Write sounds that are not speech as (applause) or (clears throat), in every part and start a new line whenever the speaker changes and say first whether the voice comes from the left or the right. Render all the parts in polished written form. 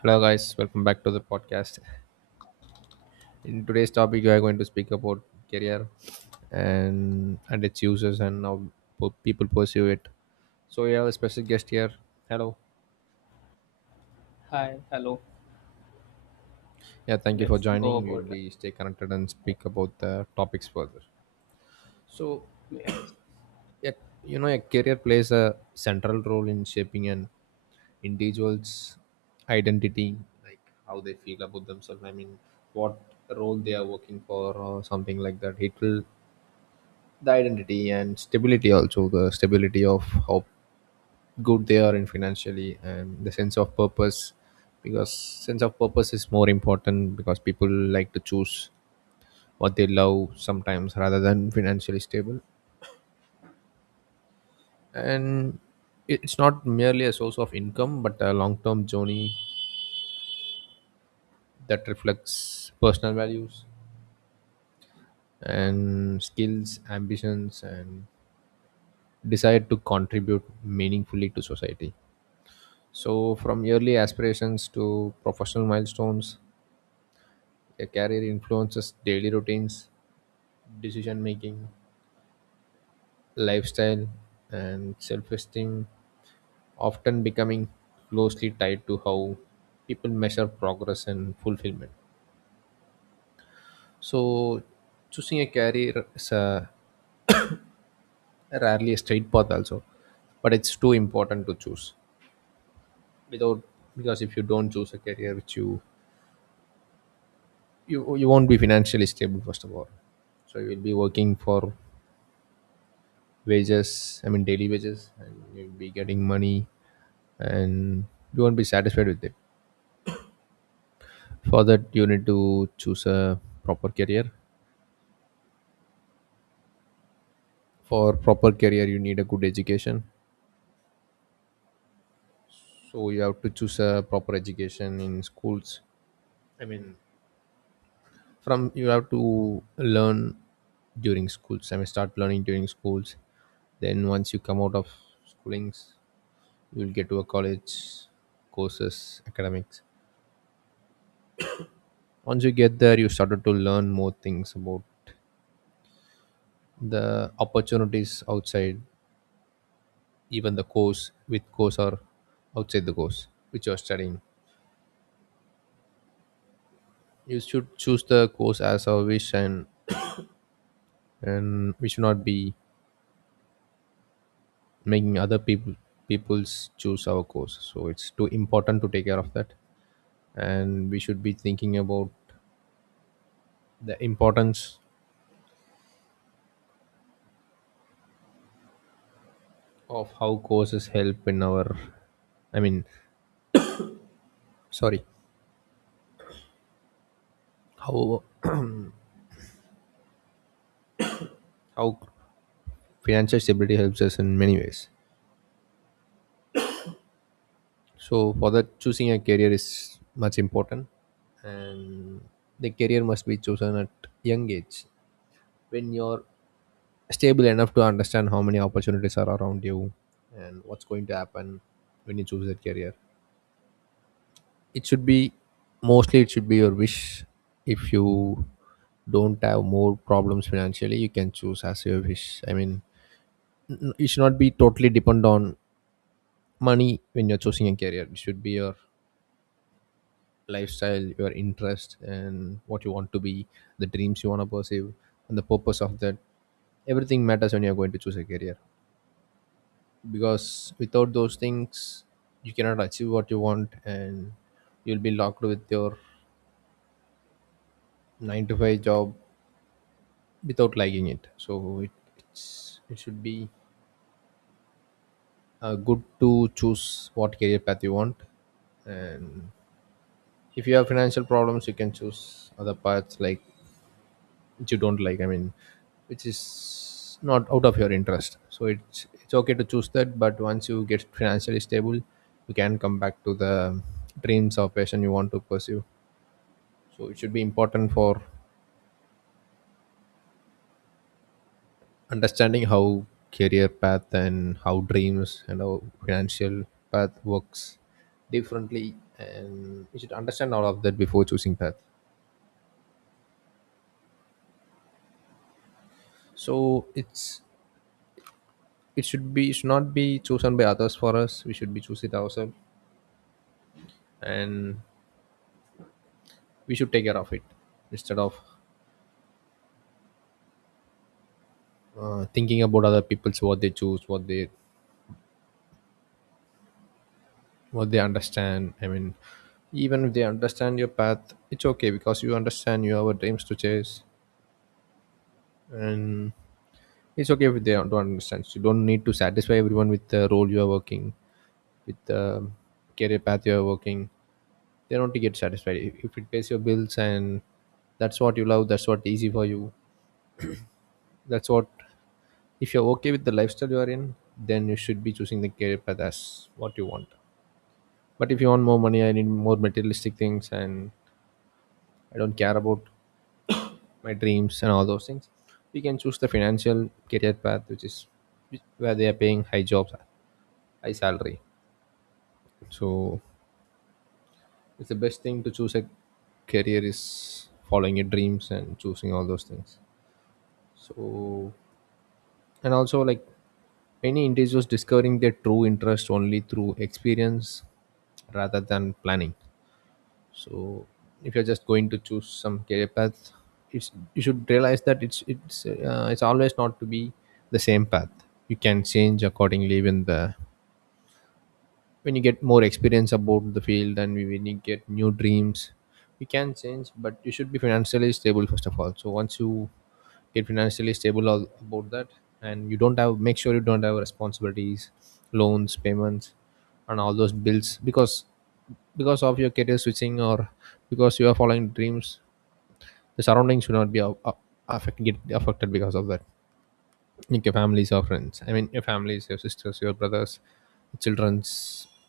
right: Hello, guys. Welcome back to the podcast. In today's topic, we are going to speak about career and its uses and how people pursue it. So we have a special guest here. Hello.
left: Hi, hello.
right: Yeah, thank you for
left: Let's go
right: joining. We will
left: about it.
right: be stay connected and speak about the topics further. So, (coughs)
left: Yes.
right: (clears throat) yeah, you know, a career plays a central role in shaping an individual's identity, like how they feel about themselves. What role they are working for, or something like that. It will the identity and stability, also the stability of how good they are in financially, and the sense of purpose, because sense of purpose is more important because people like to choose what they love sometimes rather than financially stable. And it's not merely a source of income but a long-term journey that reflects personal values and skills, ambitions, and desire to contribute meaningfully to society. So, from yearly aspirations to professional milestones, a career influences daily routines, decision making, lifestyle, and self esteem, often becoming closely tied to how people measure progress and fulfillment. So, choosing a career is a, rarely a straight path, also, but it's too important to choose without. Because if you don't choose a career which you you won't be financially stable first of all, so you will be working for wages, I mean daily wages, and you'll be getting money and you won't be satisfied with it. For that you need to choose a proper career. For proper career you need a good education, so you have to choose a proper education in schools. I mean from you have to learn during schools. I mean start learning during schools, then once you come out of schoolings you'll get to a college, courses, academics. Once you get there you started to learn more things about the opportunities outside, even the course with course or outside the course which you're studying. You should choose the course as our wish, and we should not be making other people people's choose our course, so it's too important to take care of that. And we should be thinking about the importance of how courses help in our, I mean sorry, how (clears throat) how financial stability helps us in many ways. So for that choosing a career is much important. And the career must be chosen at young age, when you're stable enough to understand how many opportunities are around you and what's going to happen when you choose that career. It should be mostly it should be your wish. If you don't have more problems financially you can choose as your wish. You should not be totally dependent on money when you're choosing a career. It should be your lifestyle, your interest and what you want to be, the dreams you want to pursue and the purpose of that. Everything matters when you're going to choose a career, because without those things you cannot achieve what you want, and you'll be locked with your 9 to 5 job without liking it. So it it should be good to choose what career path you want. And if you have financial problems you can choose other paths like which you don't like, I mean which is not out of your interest. So it's okay to choose that, but once you get financially stable you can come back to the dreams or passion you want to pursue. So it should be important for understanding how career path and how dreams and how financial path works differently, and you should understand all of that before choosing path. So it should not be chosen by others for us. We should be choose it ourselves, and we should take care of it, instead of thinking about other people's what they choose, what they understand. I mean even if they understand your path it's okay, because you understand you have a dreams to chase. And it's okay if they don't understand. You don't need to satisfy everyone with the role you are working, with the career path you are working. They don't get satisfied if it pays your bills and that's what you love, that's what easy for you, that's what, if you're okay with the lifestyle you are in, then you should be choosing the career path as what you want. But if you want more money, I need more materialistic things, and I don't care about my dreams and all those things, we can choose the financial career path, which is where they are paying high jobs, high salary. So it's the best thing to choose a career is following your dreams and choosing all those things. So and also like many individuals discovering their true interest only through experience rather than planning. So if you're just going to choose some career path, it's you should realize that it's always not to be the same path. You can change accordingly when the when you get more experience about the field, and when you get new dreams you can change, but you should be financially stable first of all. So once you get financially stable all about that, and you don't have make sure you don't have responsibilities, loans, payments, and all those bills. Because of your career switching or because you are following dreams, the surroundings should not be affect, get affected because of that, like your families or friends. I mean your families, your sisters, your brothers, children's.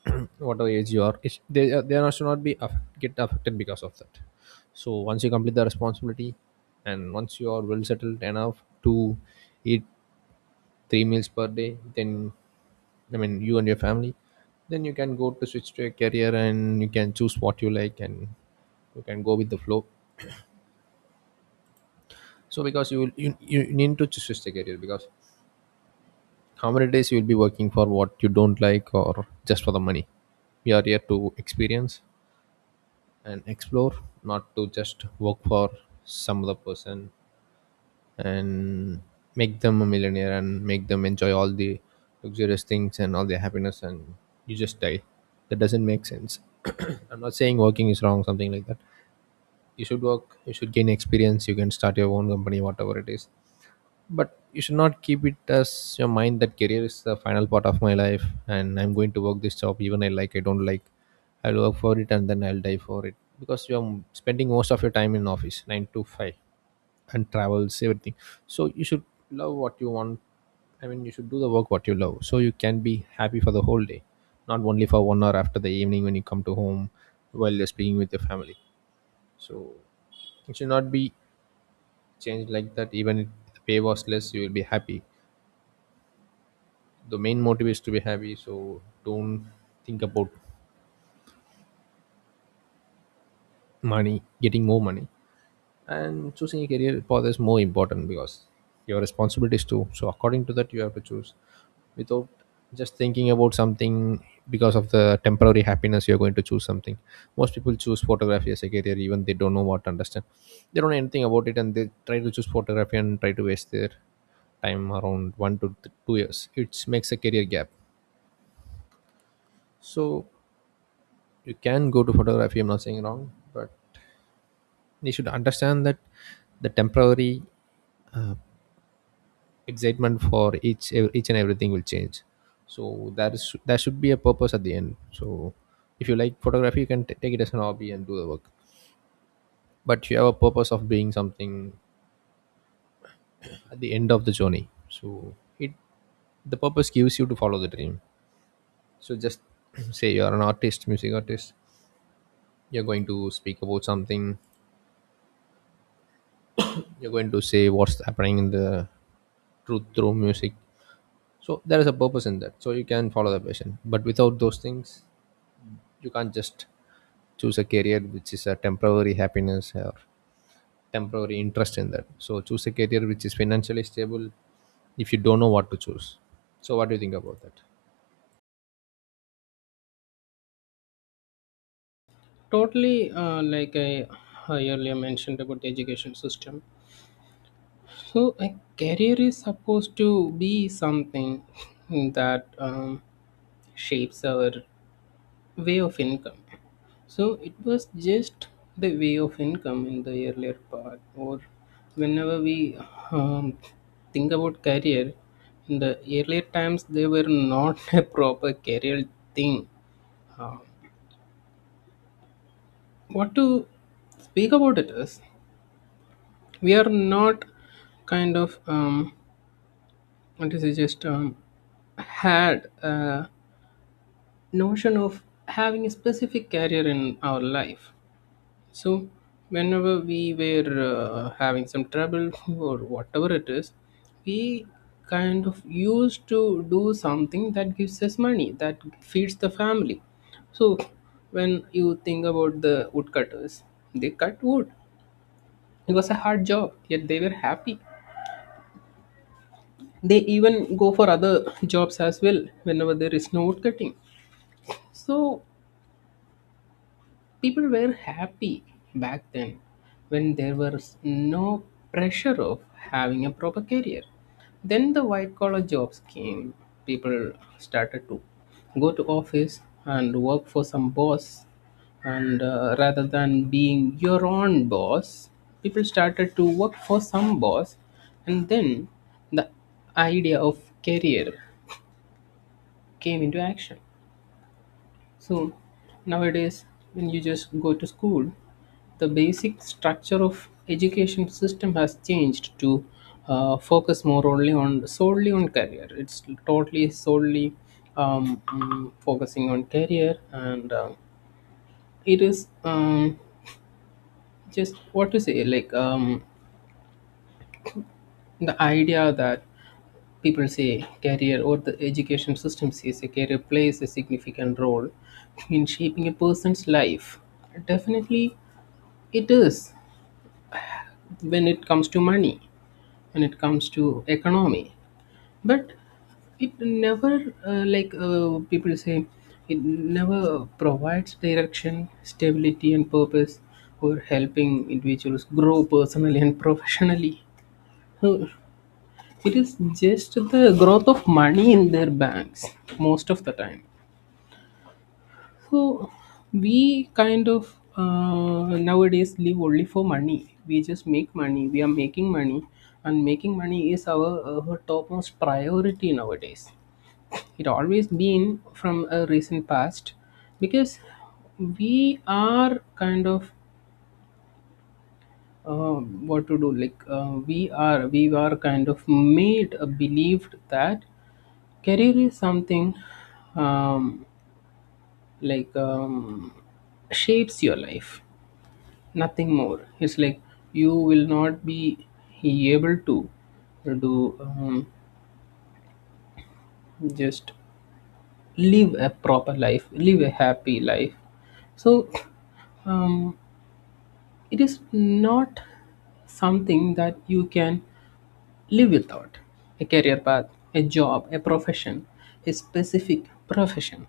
right: (clears throat) Whatever age you are, they are should not be get affected because of that. So once you complete the responsibility, and once you are well settled enough to eat three meals per day, then I mean you and your family, then you can go to switch to a career and you can choose what you like, and you can go with the flow. So because you will you need to choose the career, because how many days you'll be working for what you don't like or just for the money. We are here to experience and explore, not to just work for some other person and make them a millionaire and make them enjoy all the luxurious things and all their happiness, and you just die. That doesn't make sense. (clears throat) I'm not saying working is wrong something like that. You should work, you should gain experience, you can start your own company, whatever it is. But you should not keep it as your mind that career is the final part of my life, and I'm going to work this job even I like I don't like, I'll work for it and then I'll die for it. Because you're spending most of your time in office 9 to 5 and travels everything. So you should love what you want. I mean you should do the work what you love, so you can be happy for the whole day, not only for 1 hour after the evening when you come to home, while you're speaking with your family. So it should not be changed like that. Even if the pay was less you will be happy. The main motive is to be happy. So don't think about money, getting more money. And choosing a career path is more important because your responsibilities too, so according to that you have to choose, without just thinking about something, because of the temporary happiness you're going to choose something. Most people choose photography as a career, even they don't know what to understand. They don't know anything about it and they try to choose photography and try to waste their time around one to 2 years. It makes a career gap. So you can go to photography, I'm not saying wrong, but you should understand that the temporary excitement for each and everything will change. So that is that should be a purpose at the end. So if you like photography you can take it as an hobby and do the work, but you have a purpose of doing something at the end of the journey. So it the purpose gives you to follow the dream. So just (clears throat) say you are an artist, music artist, you're going to speak about something, you're going to say what's happening in the truth through music. So there is a purpose in that, so you can follow the passion, but without those things you can't just choose a career which is a temporary happiness or temporary interest in that. So choose a career which is financially stable, if you don't know what to choose. So what do you think about that?
left: Totally, like I earlier mentioned about the education system. So, a career is supposed to be something that shapes our way of income. So, it was just the way of income in the earlier part, or whenever we um, think about career, in the earlier times, they were not (laughs) a proper career thing. Um, what to speak about it is we are not kind of what is it just had a notion of having a specific career in our life. So whenever we were having some trouble (laughs) or whatever it is, we kind of used to do something that gives us money, that feeds the family. So when you think about the woodcutters, they cut wood. It was a hard job, yet they were happy. They even go for other (laughs) jobs as well whenever there is no woodcutting. So people were happy back then when there was no pressure of having a proper career. Then the white collar jobs came. People started to go to office and work for some boss, and rather than being your own boss, people started to work for some boss, and then the idea of career came into action. So nowadays, when you just go to school, the basic structure of education system has changed to focus more only on, solely on career. It's totally solely focusing on career, and it is just what to say, like, the idea that people say career, or the education system says a career plays a significant role in shaping a person's life. Definitely it is when it comes to money, when it comes to economy. But it never, like, people say, it never provides direction, stability and purpose, or helping individuals grow personally and (laughs) professionally. So it is just the growth of money in their banks most of the time. So we kind of, nowadays live only for money. We just make money. We are making money, and making money is our topmost priority nowadays. It always been from a recent past, because we are kind of uh, what to do. Like, we are, we are kind of made believed that career is something, um, like, shapes your life, nothing more. It's like you will not be able to do, just live a proper life, live a happy life. So um, it is not something that you can live without, a career path, a job, a profession, a specific profession.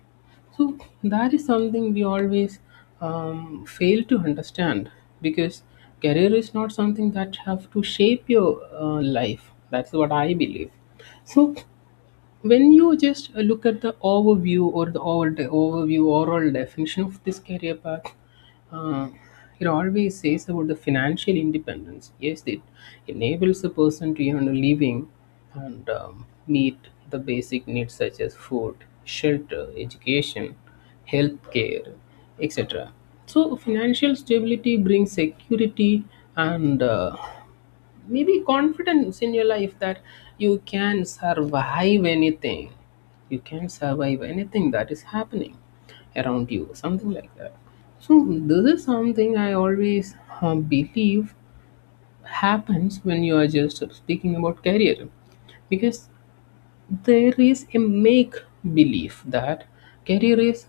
left: So that is something we always fail to understand, because career is not something that have to shape your life. That's what I believe. So when you just look at the overview, or the overall overview, overall definition of this career path, uh, it always says about the financial independence. Yes, it enables a person to earn a living and meet the basic needs such as food, shelter, education, healthcare, care, etc. So financial stability brings security and, maybe confidence in your life, that you can survive anything. You can survive anything that is happening around you, something like that. So this is something I always believe happens when you are just speaking about career, because there is a make belief that career is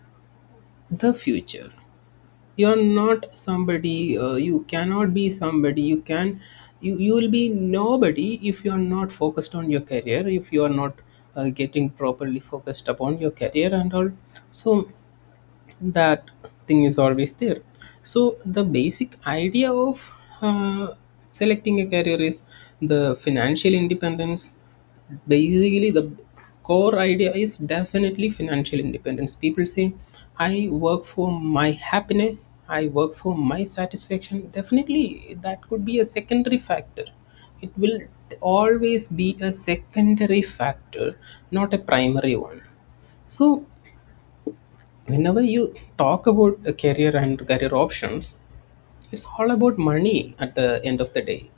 left: the future. You're not somebody, you cannot be somebody, you can, you will be nobody if you are not focused on your career, if you are not getting properly focused upon your career and all. So that thing is always there. So the basic idea of uh, selecting a career is the financial independence. Basically, the core idea is definitely financial independence. People say I work for my happiness, I work for my satisfaction. Definitely that could be a secondary factor. It will always be a secondary factor, not a primary one. So whenever you talk about a career and career options, it's all about money at the end of the day.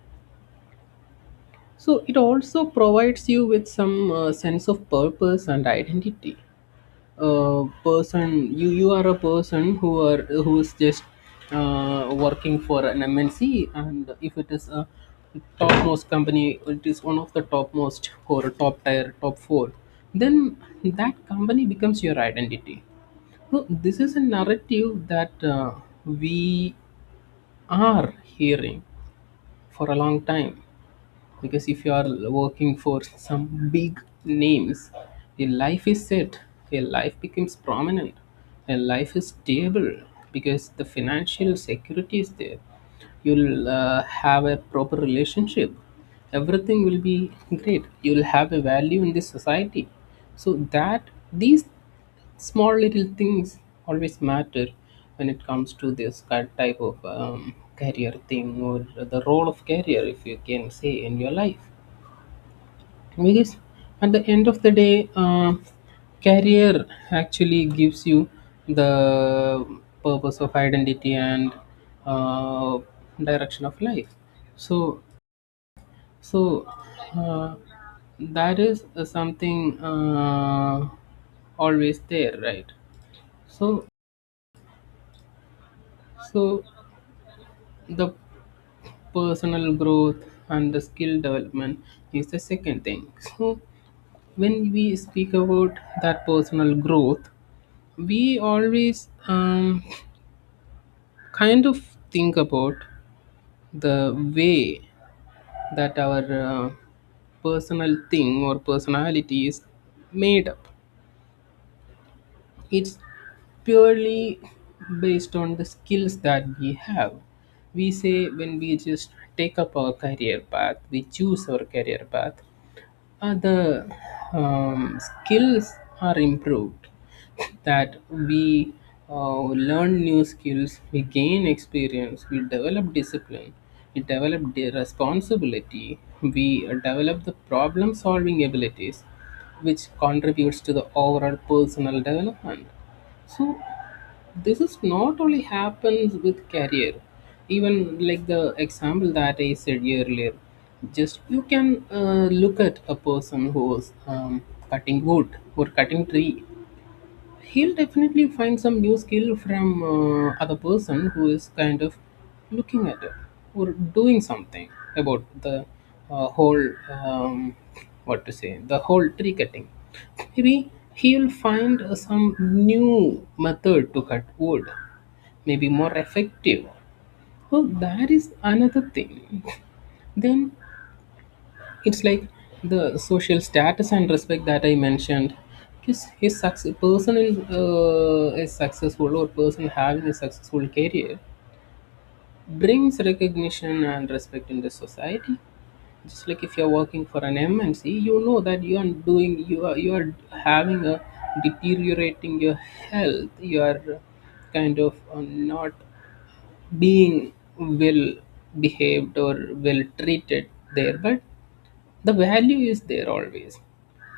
left: So it also provides you with some sense of purpose and identity. A person, you are a person who are, who is just working for an MNC, and if it is a topmost company, it is one of the topmost or top tier, top four, then that company becomes your identity. No, this is a narrative that, we are hearing for a long time. Because if you are working for some big names, your life is set, your life becomes prominent, your life is stable because the financial security is there. You'll have a proper relationship, everything will be great, you'll have a value in this society. So, that, these small little things always matter when it comes to this type of career thing, or the role of career, if you can say, in your life. Because at the end of the day, career actually gives you the purpose of identity and uh, direction of life. So, so uh, that is something always there, right? So, so the personal growth and the skill development is the second thing. So when we speak about that personal growth, we always kind of think about the way that our personal thing or personality is made up. It's purely based on the skills that we have. We say when we just take up our career path, we choose our career path, the skills are improved, that we uh, learn new skills, we gain experience, we develop discipline, we develop the responsibility, we develop the problem solving abilities, which contributes to the overall personal development. So this is not only happens with career. Even like the example that I said earlier, just you can look at a person who is cutting wood or cutting tree. He'll definitely find some new skill from other person who is kind of looking at it, or doing something about the whole, um, what to say, the whole tree cutting. Maybe he'll find some new method to cut wood, may be more effective. Well, that is another thing. Then it's like the social status and respect that I mentioned. Is his success person, in, is successful or person having a successful career brings recognition and respect in the society. Just like if you're working for an MNC, you know that you are doing, you are having a deteriorating your health, you are kind of not being well behaved or well treated there, but the value is there always,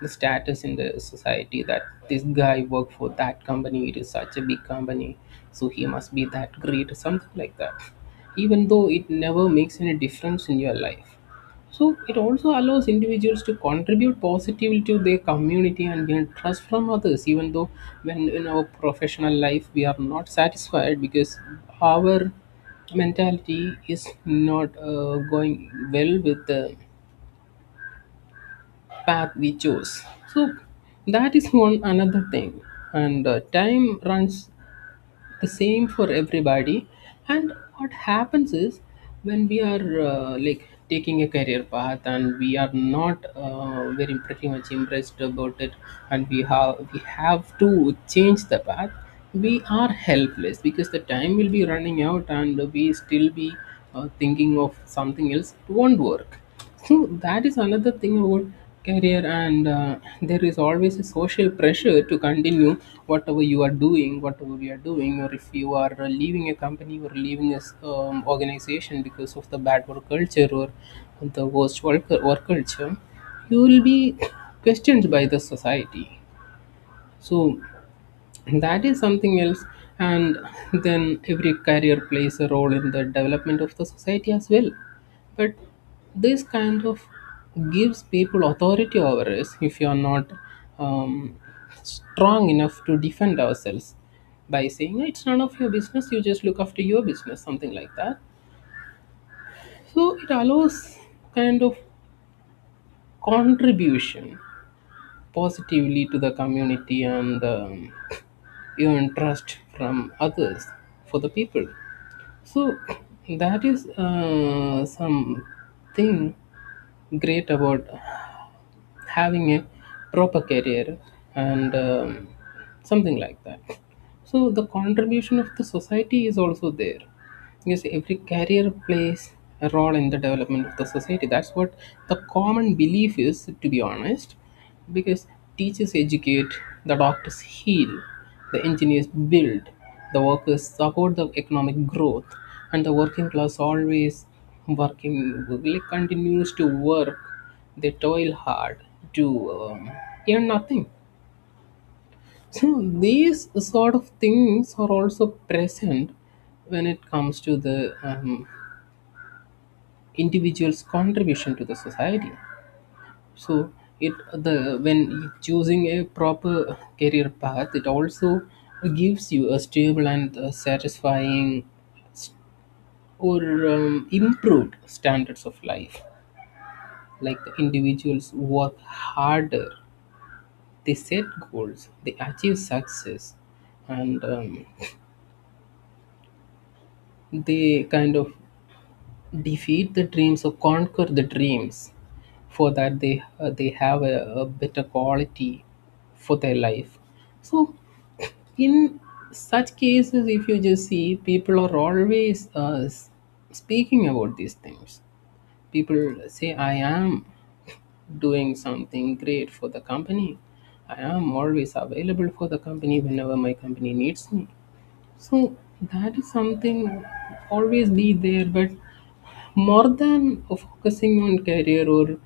left: the status in the society, that this guy worked for that company, it is such a big company, so he must be that great, something like that, even though it never makes any difference in your life. So it also allows individuals to contribute positively to their community and gain trust from others, even though when in our professional life we are not satisfied because our mentality is not going well with the path we chose. So that is one another thing. And time runs the same for everybody. And what happens is when we are like taking a career path and we are not very pretty much impressed about it, and we have to change the path. We are helpless because the time will be running out, and we still be thinking of something else. It won't work. So that is another thing about career. And there is always a social pressure to continue whatever you are doing, whatever we are doing, or if you are leaving a company or leaving a organization because of the bad work culture or the worst work culture, you will be questioned by the society. So that is something else. And then every career plays a role in the development of the society as well, but this kind of gives people authority over us, if you are not um, strong enough to defend ourselves by saying it's none of your business, you just look after your business, something like that. So it allows kind of contribution positively to the community and your interest from others, for the people. So that is something great about having a proper career and something like that. So the contribution of the society is also there. Yes, every career plays a role in the development of the society, that's what the common belief is, to be honest. Because teachers educate, the doctors heal, the engineers build, the workers support the economic growth, and the working class always working, like continues to work, they toil hard to um, earn nothing. So these sort of things are also present when it comes to the individual's contribution to the society. So it, the, when choosing a proper career path, it also gives you a stable and satisfying or improved standards of life. Like the individuals work harder, they set goals, they achieve success, and they kind of defeat the dreams or conquer the dreams, for that they, they have a better quality for their life. So in such cases, if you just see, people are always speaking about these things. People say I am doing something great for the company, I am always available for the company whenever my company needs me. So that is something always be there. But more than focusing on career or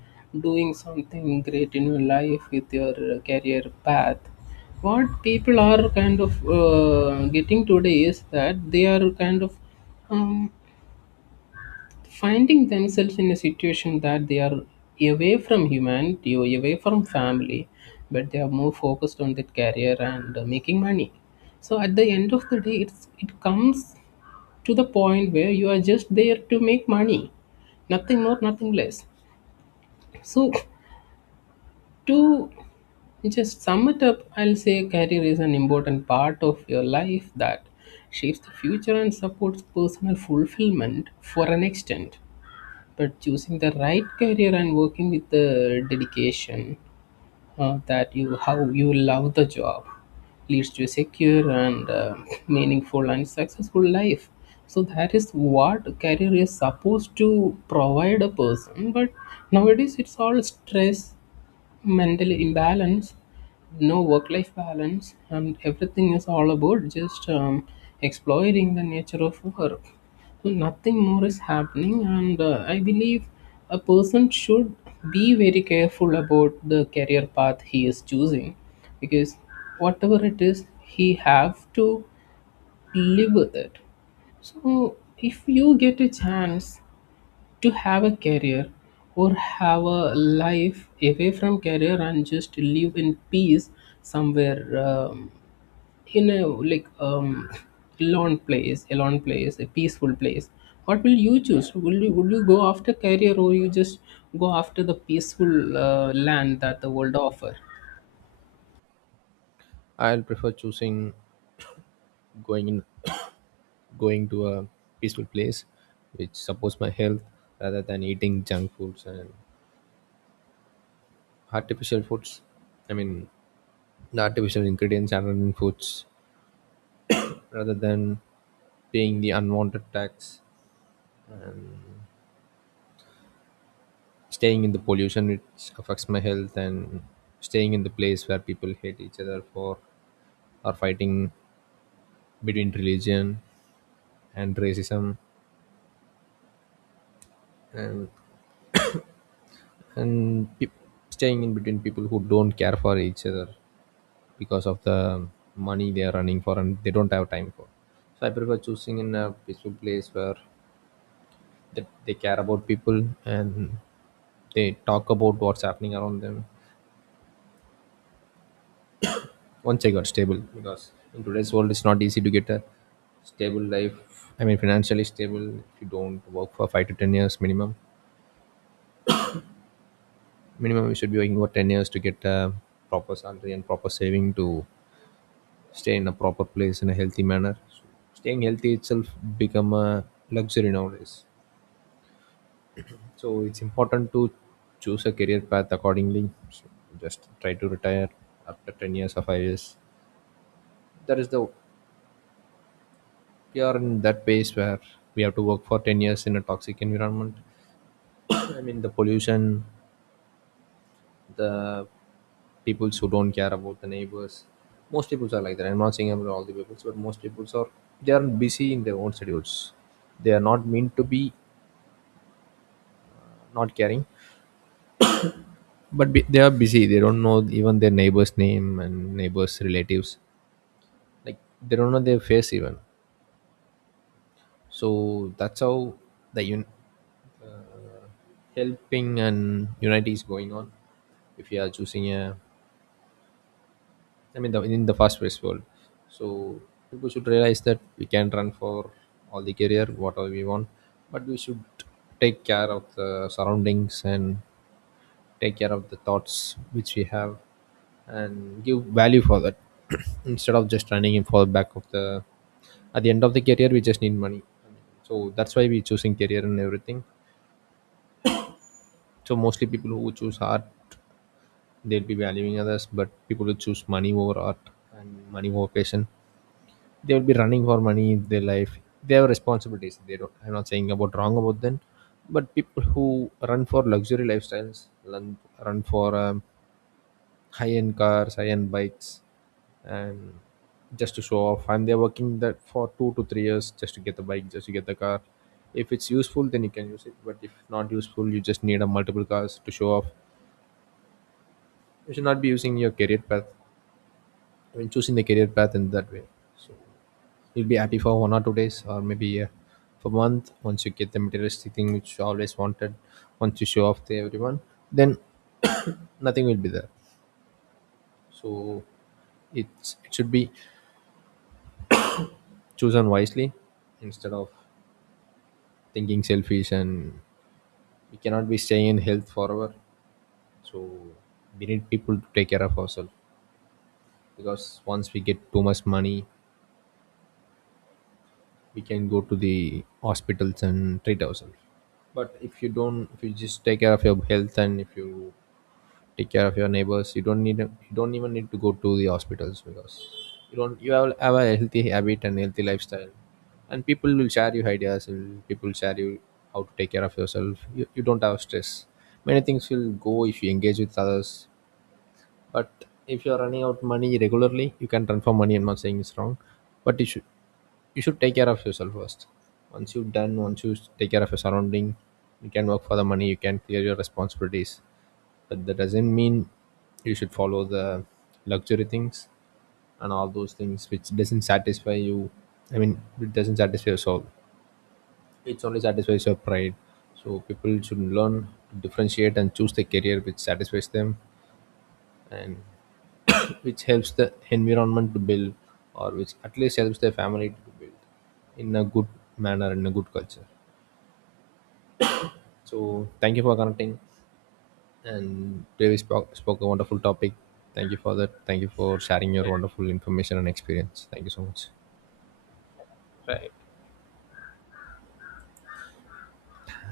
left: doing something great in your life with your career path, what people are kind of getting today is that they are kind of um, finding themselves in a situation that they are away from humanity or away from family, but they are more focused on their career and making money. So at the end of the day, it's, it comes to the point where you are just there to make money, nothing more, nothing less. So to just sum it up, I'll say career is an important part of your life that shapes the future and supports personal fulfillment for an extent, but choosing the right career and working with the dedication, that you, how you love the job, leads to a secure and (laughs) meaningful and successful life. So that is what career is supposed to provide a person, but nowadays it's all stress, mental imbalance, no work life balance, and everything is all about just exploiting the nature of work. So nothing more is happening, and I believe a person should be very careful about the career path he is choosing, because whatever it is, he have to live with it. So if you get a chance to have a career or have a life away from career and just live in peace somewhere, um, in a like, lone place, a peaceful place. What will you choose? Will you go after career, or you just go after the peaceful land that the world offer?
right: I'll prefer choosing going in (coughs) going to a peaceful place which supports my health, rather than eating junk foods and artificial foods. I mean the artificial ingredients added in foods, rather than paying the unwanted tax, staying in the pollution which affects my health, and staying in the place where people hate each other for or fighting between religion and racism, and and peop staying in between people who don't care for each other because of the money they are running for, and they don't have time for. So I prefer choosing in a peaceful place where that they care about people, and they talk about what's happening around them once I got stable. Because in today's world it's not easy to get a stable life, I mean financially stable, if you don't work for 5 to 10 years minimum. You should be working for 10 years to get a proper salary and proper saving to stay in a proper place in a healthy manner. So staying healthy itself become a luxury nowadays. So it's important to choose a career path accordingly. So just try to retire after 10 years or 5 years. That is the We are in that phase where we have to work for 10 years in a toxic environment. I mean, the pollution, the people who don't care about the neighbors. Most people are like that. I'm not saying about all the people, but most people are they are busy in their own schedules. They are not meant to be not caring, but they are busy. They don't know even their neighbor's name and neighbors' relatives, like they don't know their face even. So that's how the uh, helping and unity is going on if you are choosing a I mean in the fast paced world. So people should realize that we can run for all the career whatever we want, but we should take care of the surroundings and take care of the thoughts which we have and give value for that, (clears throat) instead of just running in for the back of the, at the end of the career we just need money. So that's why we choosing career and everything. So mostly people who choose art, they'll be valuing others, but people who choose money over art and money over passion, they will be running for money in their life. They have responsibilities. They don't. I'm not saying about wrong about them, but people who run for luxury lifestyles run for high-end cars, high-end bikes, and just to show off. And they're working that for 2 to 3 years just to get the bike, just to get the car. If it's useful, then you can use it. But if not useful, you just need a multiple cars to show off. You should not be using your career path. I mean, choosing the career path in that way. So you'll be happy for 1 or 2 days, or maybe for a month. Once you get the materialistic thing which you always wanted, once you show off to everyone, then (coughs) nothing will be there. So it should be chosen wisely, instead of thinking selfish, and we cannot be staying in health forever. So we need people to take care of ourselves, because once we get too much money we can go to the hospitals and treat ourselves. But if you don't, if you just take care of your health, and if you take care of your neighbors, you don't even need to go to the hospitals, because you don't, you have a healthy habit and healthy lifestyle. And people will share you ideas, and people share you how to take care of yourself. You don't have stress. Many things will go if you engage with others. But if you're running out money regularly, you can transfer money. I'm not saying it's wrong, but you should take care of yourself first. Once you've done, once you take care of your surrounding, you can work for the money, you can clear your responsibilities. But that doesn't mean you should follow the luxury things and all those things which doesn't satisfy you. I mean, it doesn't satisfy your soul, it's only satisfies your pride. So people should learn to differentiate and choose the career which satisfies them, and which helps the environment to build, or which at least helps their family to build in a good manner, in a good culture. So thank you for connecting. And today we spoke a wonderful topic. Thank you for that. Thank you for sharing your wonderful information and experience. Thank you so much.